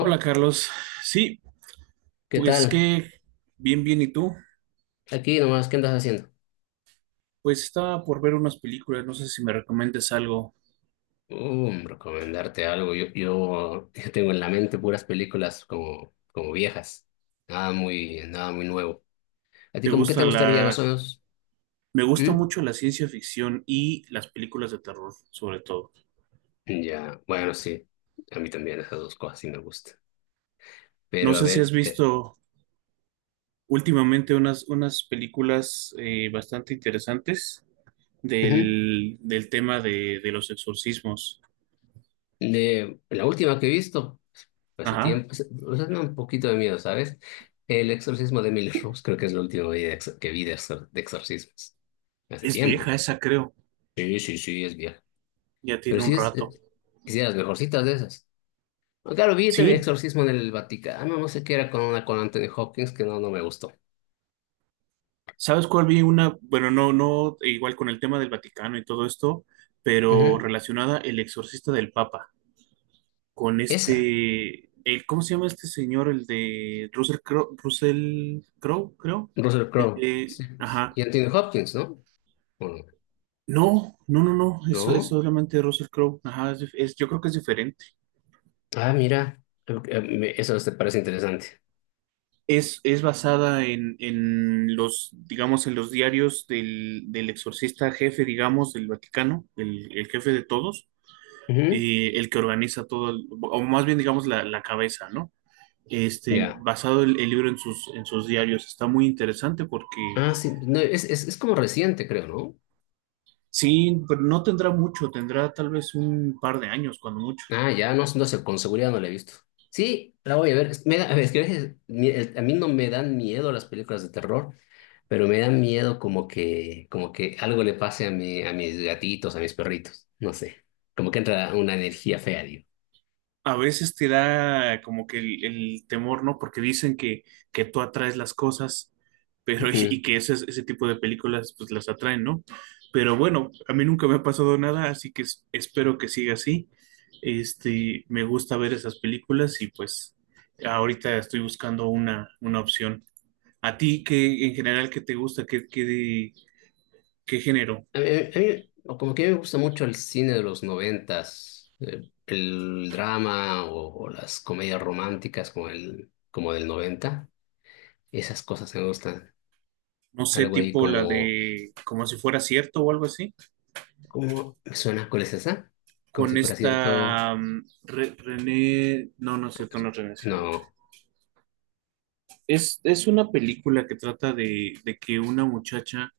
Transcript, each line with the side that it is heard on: right: Hola Carlos, sí,
left: ¿Qué
right: pues
left: tal?
right: que bien, bien, ¿y tú?
left: Aquí nomás, ¿qué andas haciendo?
right: Pues estaba por ver unas películas, no sé si me recomiendas algo.
left: Recomendarte algo. Yo, yo tengo en la mente puras películas como viejas. Nada muy nuevo. ¿A ti
right: ¿Te
left: como qué te
right: gusta
left: gustaría
right: la...
left: más o menos?
right: Me gusta
left: ¿Mm?
right: mucho la ciencia ficción y las películas de terror, sobre todo.
left: Ya, bueno, sí. A mí también esas dos cosas sí me gustan.
right: No
left: Pero a
right: sé si has
left: ver, te...
right: visto últimamente unas películas bastante interesantes
left: Ujú.
right: del tema de los exorcismos.
left: De la última que he visto, hace
right: Ajá,
left: tiempo, o sea, me da un poquito de miedo, ¿sabes? El exorcismo de Emily Rose, creo que es lo último que de exorcismos. Hace
right: es
left: tiempo.
right: vieja esa, creo,
left: Sí, sí, sí, es vieja.
right: ya
left: Pero
right: tiene un
left: sí
right: rato.
left: es de las mejorcitas de esas. Pues claro, vi también
right: Sí,
left: Exorcismo en el Vaticano, no sé qué era con una con Anthony Hopkins que no me gustó.
right: ¿sabes cuál vi una? Bueno, no, no, igual con el tema del Vaticano y todo esto, pero
left: Ujú.
right: relacionada el exorcista del Papa, con
left: Esa,
right: este, el, ¿cómo se llama este señor? El de Russell Crowe, Russell Crowe, creo.
left: Russell
right: El
left: Crowe.
right: de,
left: Sí, pues.
right: ajá.
left: Y Anthony Hopkins, ¿no? ¿O no?
right: No, no, no, no, eso es
left: ¿No?
right: solamente Russell Crowe, ajá, yo creo que es diferente.
left: Ah, mira, eso te parece interesante.
right: Es basada en los, digamos, en los diarios del exorcista jefe, digamos, del Vaticano, el jefe de todos
left: Ujú.
right: el que organiza todo, o más bien digamos la cabeza, ¿no? Este,
left: Ya.
right: basado el libro en sus diarios, está muy interesante porque
left: Ah, sí, no, es como reciente, creo, ¿no?
right: sí, pero no tendrá mucho, tendrá tal vez un par de años, cuando mucho.
left: Ah, ya, no, no sé, con seguridad no la he visto. Sí, la voy a ver. A ver, es que a veces a mí no me dan miedo las películas de terror. Pero me da miedo como que algo le pase a a mis gatitos, a mis perritos, no sé. Como que entra una energía fea, digo.
right: A veces te da como que el temor, ¿no? Porque dicen que tú atraes las cosas, pero
left: Ujú.
right: y que ese tipo de películas pues las atraen, ¿no? Pero bueno, a mí nunca me ha pasado nada, así que espero que siga así. Me gusta ver esas películas y pues ahorita estoy buscando una opción. ¿A ti qué en general qué te gusta? ¿Qué género?
left: A mí, o como que me gusta mucho el cine de los noventas, el drama o las comedias románticas como como del noventa. Esas cosas me gustan.
right: No sé,
left: Algo ahí
right: tipo la
left: como,
right: de como si fuera cierto o algo así.
left: ¿cómo me suena? ¿Cuál es esa? Como
right: Con
left: si fuera cierto.
right: esta René, no, no es cierto, no es René Zellweger.
left: No.
right: Es una película que trata de que una muchacha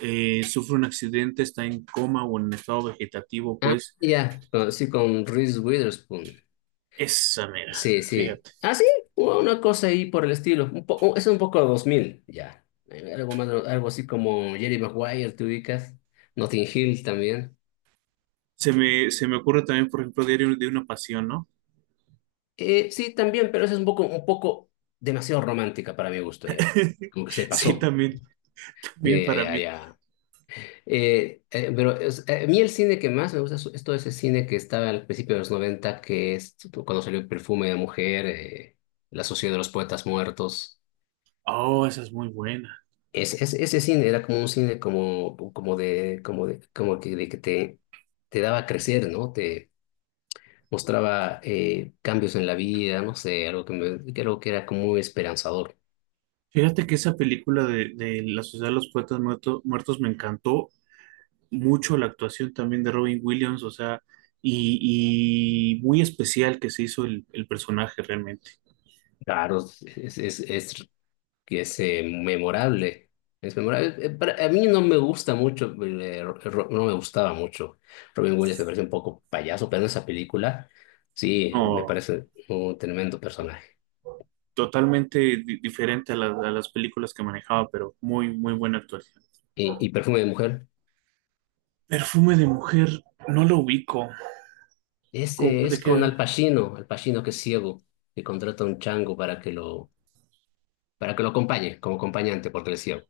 right: sufre un accidente, está en coma o en estado vegetativo,
left: Ah,
right: pues
left: ya. Sí, con Reese Witherspoon.
right: esa mera,
left: Sí, sí.
right: fíjate.
left: Ah, sí, una cosa ahí por el estilo. Es un poco 2000 ya. Algo más, algo así como Jerry Maguire, te ubicas. Notting Hill también.
right: Se me ocurre también, por ejemplo, Diario de una Pasión, ¿no?
left: Sí, también, pero esa es un poco demasiado romántica para mi gusto ya. Como que se
right: Sí,
left: pasó.
right: también, también
left: Ya,
right: para
left: ya,
right: mí.
left: ya. Pero es- A mí el cine que más me gusta es todo ese cine que estaba al principio de los noventa, que es cuando salió Perfume de Mujer, La Sociedad de los Poetas Muertos.
right: Oh, esa es muy buena.
left: Ese cine era como un cine como, como de, como de, como que, de que te daba a crecer, ¿no? Te mostraba cambios en la vida, no sé, algo que algo que era como muy esperanzador.
right: Fíjate que esa película de La Sociedad de los Poetas Muertos, me encantó mucho la actuación también de Robin Williams, o sea, y, y muy especial que se hizo el personaje realmente.
left: Claro, es, es, es, que es memorable. Es memorable. A mí no me gusta mucho, no me gustaba mucho. Robin Williams me parece un poco payaso, pero en esa película sí, me
right: No,
left: parece un tremendo personaje.
right: totalmente diferente a las películas que manejaba, pero muy, muy buena actuación.
left: Y Perfume de Mujer?
right: Perfume de mujer, no lo ubico.
left: Este
right: ¿De
left: es con
right: qué?
left: Al Pacino, Al Pacino que es ciego, que contrata a un chango para que para que lo acompañe como acompañante porque él es ciego.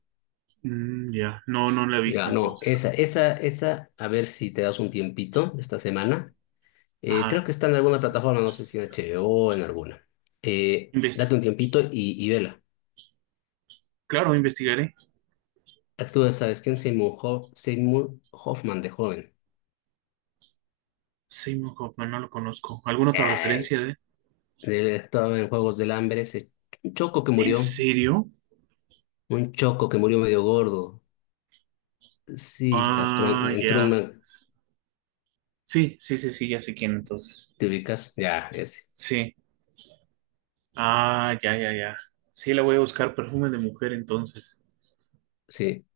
right: Mm, ya, no, no la he visto
left: Ya, no,
right: entonces.
left: esa, a ver si te das un tiempito esta semana. Creo
right: Ajá,
left: que está en alguna plataforma, no sé si en HBO o en alguna.
right: investi-
left: Date un tiempito y vela.
right: claro, investigaré.
left: Actúa, ¿sabes quién? Seymour Hoffman de joven.
right: Seymour Hoffman, no lo conozco. ¿Alguna otra
left: Eh,
right: referencia de?
left: Él actuaba en Juegos del Hambre, ese choco que
right: ¿En
left: murió,
right: serio?
left: un choco que murió medio gordo. Sí, entró,
right: Ah,
left: entró.
right: ya. Sí, sí, sí, sí, ya sé quién entonces.
left: ¿Te ubicas? Ya, ese.
right: Sí. Ah, ya, ya, ya. Sí, la voy a buscar perfume de mujer entonces.
left: Sí.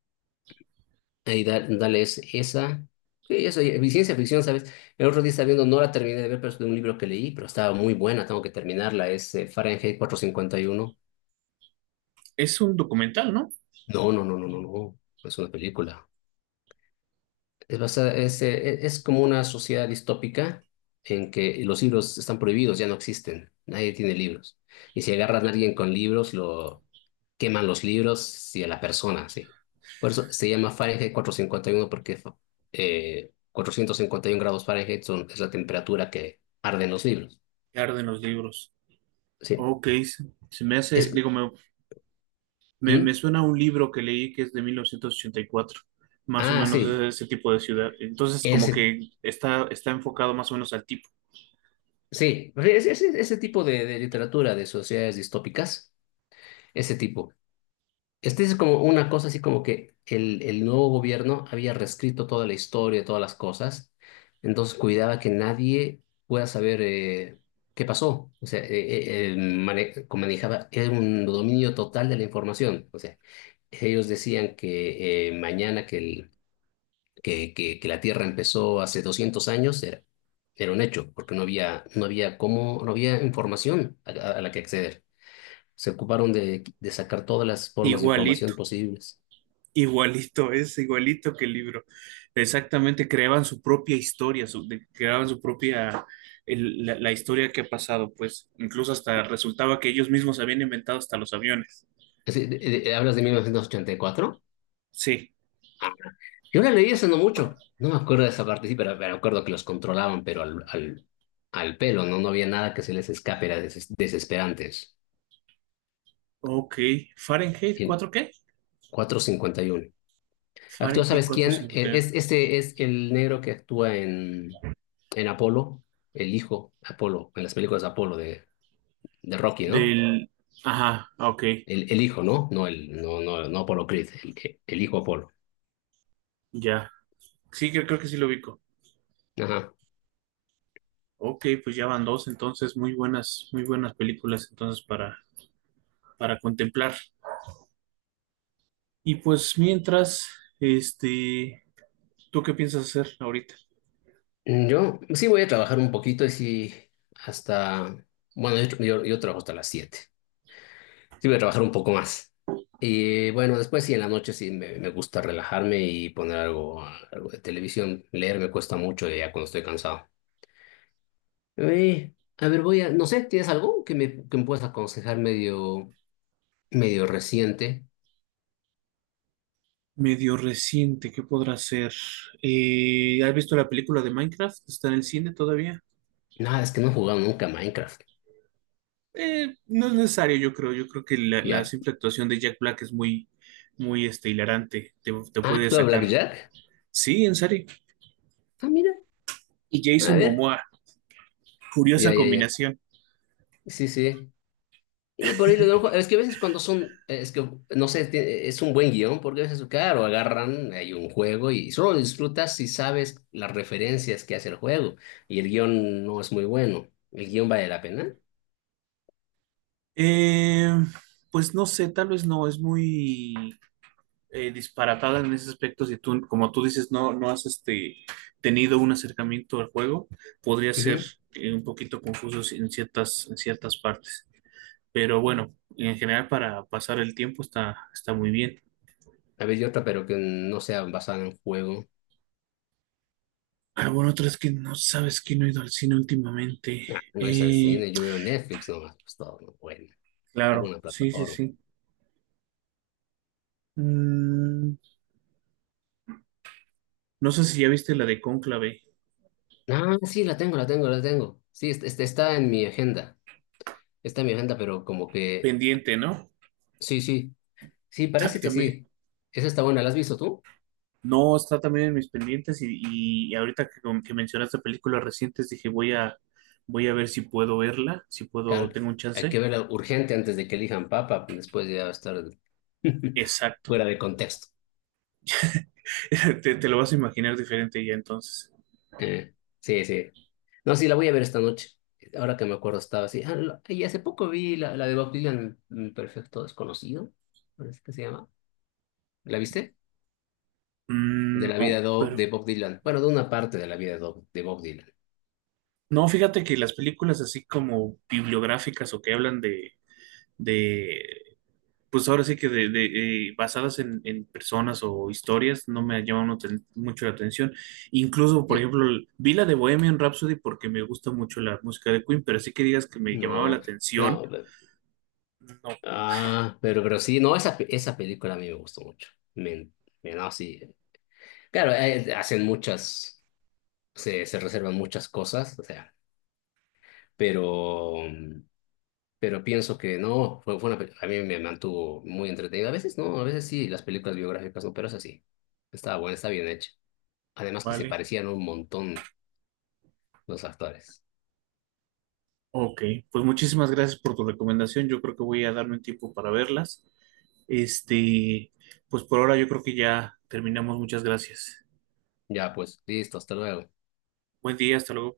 left: Ahí dale esa. Sí, eso, y ciencia ficción, ¿sabes? El otro día estaba viendo, no la terminé de ver, pero es de un libro que leí, pero estaba muy buena, tengo que terminarla. Es Fahrenheit cuatrocientos cincuenta y uno.
right: Es un documental, ¿no?
left: No, no, no, no, no, no. Es una película. Es, basada- es, e- Es como una sociedad distópica en que los libros están prohibidos, ya no existen. Nadie tiene libros. Y si agarran a alguien con libros, queman los libros y a las personas, sí. Por eso se llama Fahrenheit cuatrocientos cincuenta y uno, porque 451 grados Fahrenheit es la temperatura que arden los libros.
right: Claro, arden los libros.
left: Sí.
right: Ok, se me
left: Es.
right: hace, digo, me
left: ¿Mm?
right: suena a un libro que leí que es de 1984, más o
left: Ah,
right: menos es
left: sí.
right: de ese tipo de ciudad. Entonces, como
left: Ese,
right: que está enfocado más o menos al tipo.
left: sí. Ese tipo de literatura de sociedades distópicas, ese tipo. Este es como una cosa así como que el nuevo gobierno había reescrito toda la historia, todas las cosas, entonces cuidaba que nadie pueda saber qué pasó. O sea, como manejaba, era un dominio total de la información. O sea, ellos decían que mañana que, el- que la Tierra empezó hace 200 años era un hecho, porque no había cómo, no había información a la que acceder. Se ocuparon de sacar todas las formas de
right: Igualito,
left: información posibles.
right: Igualito, es igualito que el libro. Exactamente, creaban su propia historia, creaban su propia, la historia que ha pasado, pues incluso hasta resultaba que ellos mismos habían inventado hasta los aviones.
left: ¿Hablas de 1984?
right: Sí,
left: Ah, yo la leí hace no mucho. No me acuerdo de esa parte, sí, pero me acuerdo que los controlaban, pero al pelo, ¿no? No había nada que se les escape, eran desesperantes.
right: ok. Fahrenheit
left: Y
right: 4 ¿qué?
left: 451. Actúa,
right: Fahrenheit
left: ¿sabes quién?
right: cuatrocientos cincuenta y uno
left: Este es el negro que actúa en Apolo, el hijo Apolo, en las películas de Apolo de Rocky, ¿no?
right: Del... Ajá, ok,
left: El hijo, ¿no? No, el, no, no, no Apolo Creed, el hijo Apolo.
right: ya. Sí, creo que sí lo ubico.
left: Ajá.
right: Ok, pues ya van dos, entonces muy buenas películas entonces para, contemplar. Y pues mientras, este... ¿Tú qué piensas hacer ahorita?
left: Yo sí voy a trabajar un poquito y sí, hasta, bueno, yo trabajo hasta las 7. Sí voy a trabajar un poco más. Y bueno, después sí, en la noche sí me gusta relajarme y poner algo, algo de televisión. Leer me cuesta mucho ya cuando estoy cansado. A ver, voy a, no sé, ¿tienes algo que me puedas aconsejar medio reciente?
right: Medio reciente, ¿qué podrá ser? ¿Has visto la película de Minecraft? ¿Está en el cine todavía?
left: Nada, es que no he jugado nunca a Minecraft.
right: No es necesario, yo creo. Yo creo que la
left: Ya.
right: simple actuación de Jack Black es muy, muy hilarante. Te
left: Ah,
right: puede
left: ¿tú a
right: sacar.
left: Blackjack?
right: Sí, en serio.
left: Ah, mira,
right: Y
left: a
right: Jason
left: ver.
right: Momoa, curiosa
left: Ya, ya, ya.
right: combinación.
left: Sí, sí. Y por ahí le doy un Es que a veces cuando son, es que no sé, es un buen guión, porque a veces, claro, agarran, hay un juego y solo lo disfrutas si sabes las referencias que hace el juego. Y el guión no es muy bueno. ¿El guión vale la pena?
right: Eh, pues no sé, tal vez no, es muy disparatada en ese aspecto, si tú, como tú dices, no, no has tenido un acercamiento al juego, podría ser
left: Ujú.
right: un poquito confuso en ciertas, partes. Pero bueno, en general para pasar el tiempo está muy bien.
left: A ver, y otra, pero que no sea basada en juego.
right: Ah, bueno, otra es que no sabes que no he ido al cine últimamente.
left: Ah, no es el
right: Eh,
left: cine, yo veo Netflix nomás, pues todo, ¿no? Bueno,
right: claro,
left: alguna
right: sí, sí,
left: plataforma.
right: sí. Mm, no sé si ya viste la de Cónclave,
left: Ah, sí, la tengo. Sí, este está en mi agenda. Está en mi agenda, pero como que.
right: pendiente, ¿no?
left: Sí, sí. Sí, parece que
right: También.
left: sí. Esa está buena. ¿La has visto tú?
right: No, está también en mis pendientes y ahorita que mencionaste películas recientes, dije, voy a ver si puedo verla, si
left: Claro,
right: puedo, tengo
left: que
right: un
left: hay que
right: chance.
left: verla urgente antes de que elijan papa. Después ya va a estar
right: Exacto.
left: fuera de contexto.
right: Te lo vas a imaginar diferente ya entonces.
left: Sí, sí. No, sí, la voy a ver esta noche. Ahora que me acuerdo, estaba así. Ah, y hace poco vi la de Bob Dylan, Perfecto Desconocido. Parece que se llama. ¿La viste? De
right: Mm,
left: la
right: no, pero
left: de Bob Dylan. Bueno, de una parte de la de Bob Dylan.
right: no, fíjate que las películas así como bibliográficas o que hablan de pues ahora sí que de, basadas en personas o historias no me llaman mucho mucho la atención. Incluso, por
left: Ya.
right: ejemplo, vi la de Bohemian Rhapsody porque me gusta mucho la música de Queen, pero así que digas que me llamaba la
left: No,
right: atención,
left: no.
right: no,
left: Ah, pero sí, no, esa película a mí me gustó mucho. Me, no, sí. Claro, hacen muchas, se reservan muchas cosas, o sea, pero, pero pienso que no, fue una, a mí me mantuvo muy entretenida. A veces no, a veces sí, las películas biográficas no, pero es así. Estaba buena, está bien hecha. Además que se
right: vale.
left: parecían un montón los actores.
right: Ok, pues muchísimas gracias por tu recomendación. Yo creo que voy a darme un tiempo para verlas. Este, pues por ahora yo creo que ya terminamos. Muchas gracias.
left: Ya, pues, listo, hasta luego.
right: Buen día, hasta luego.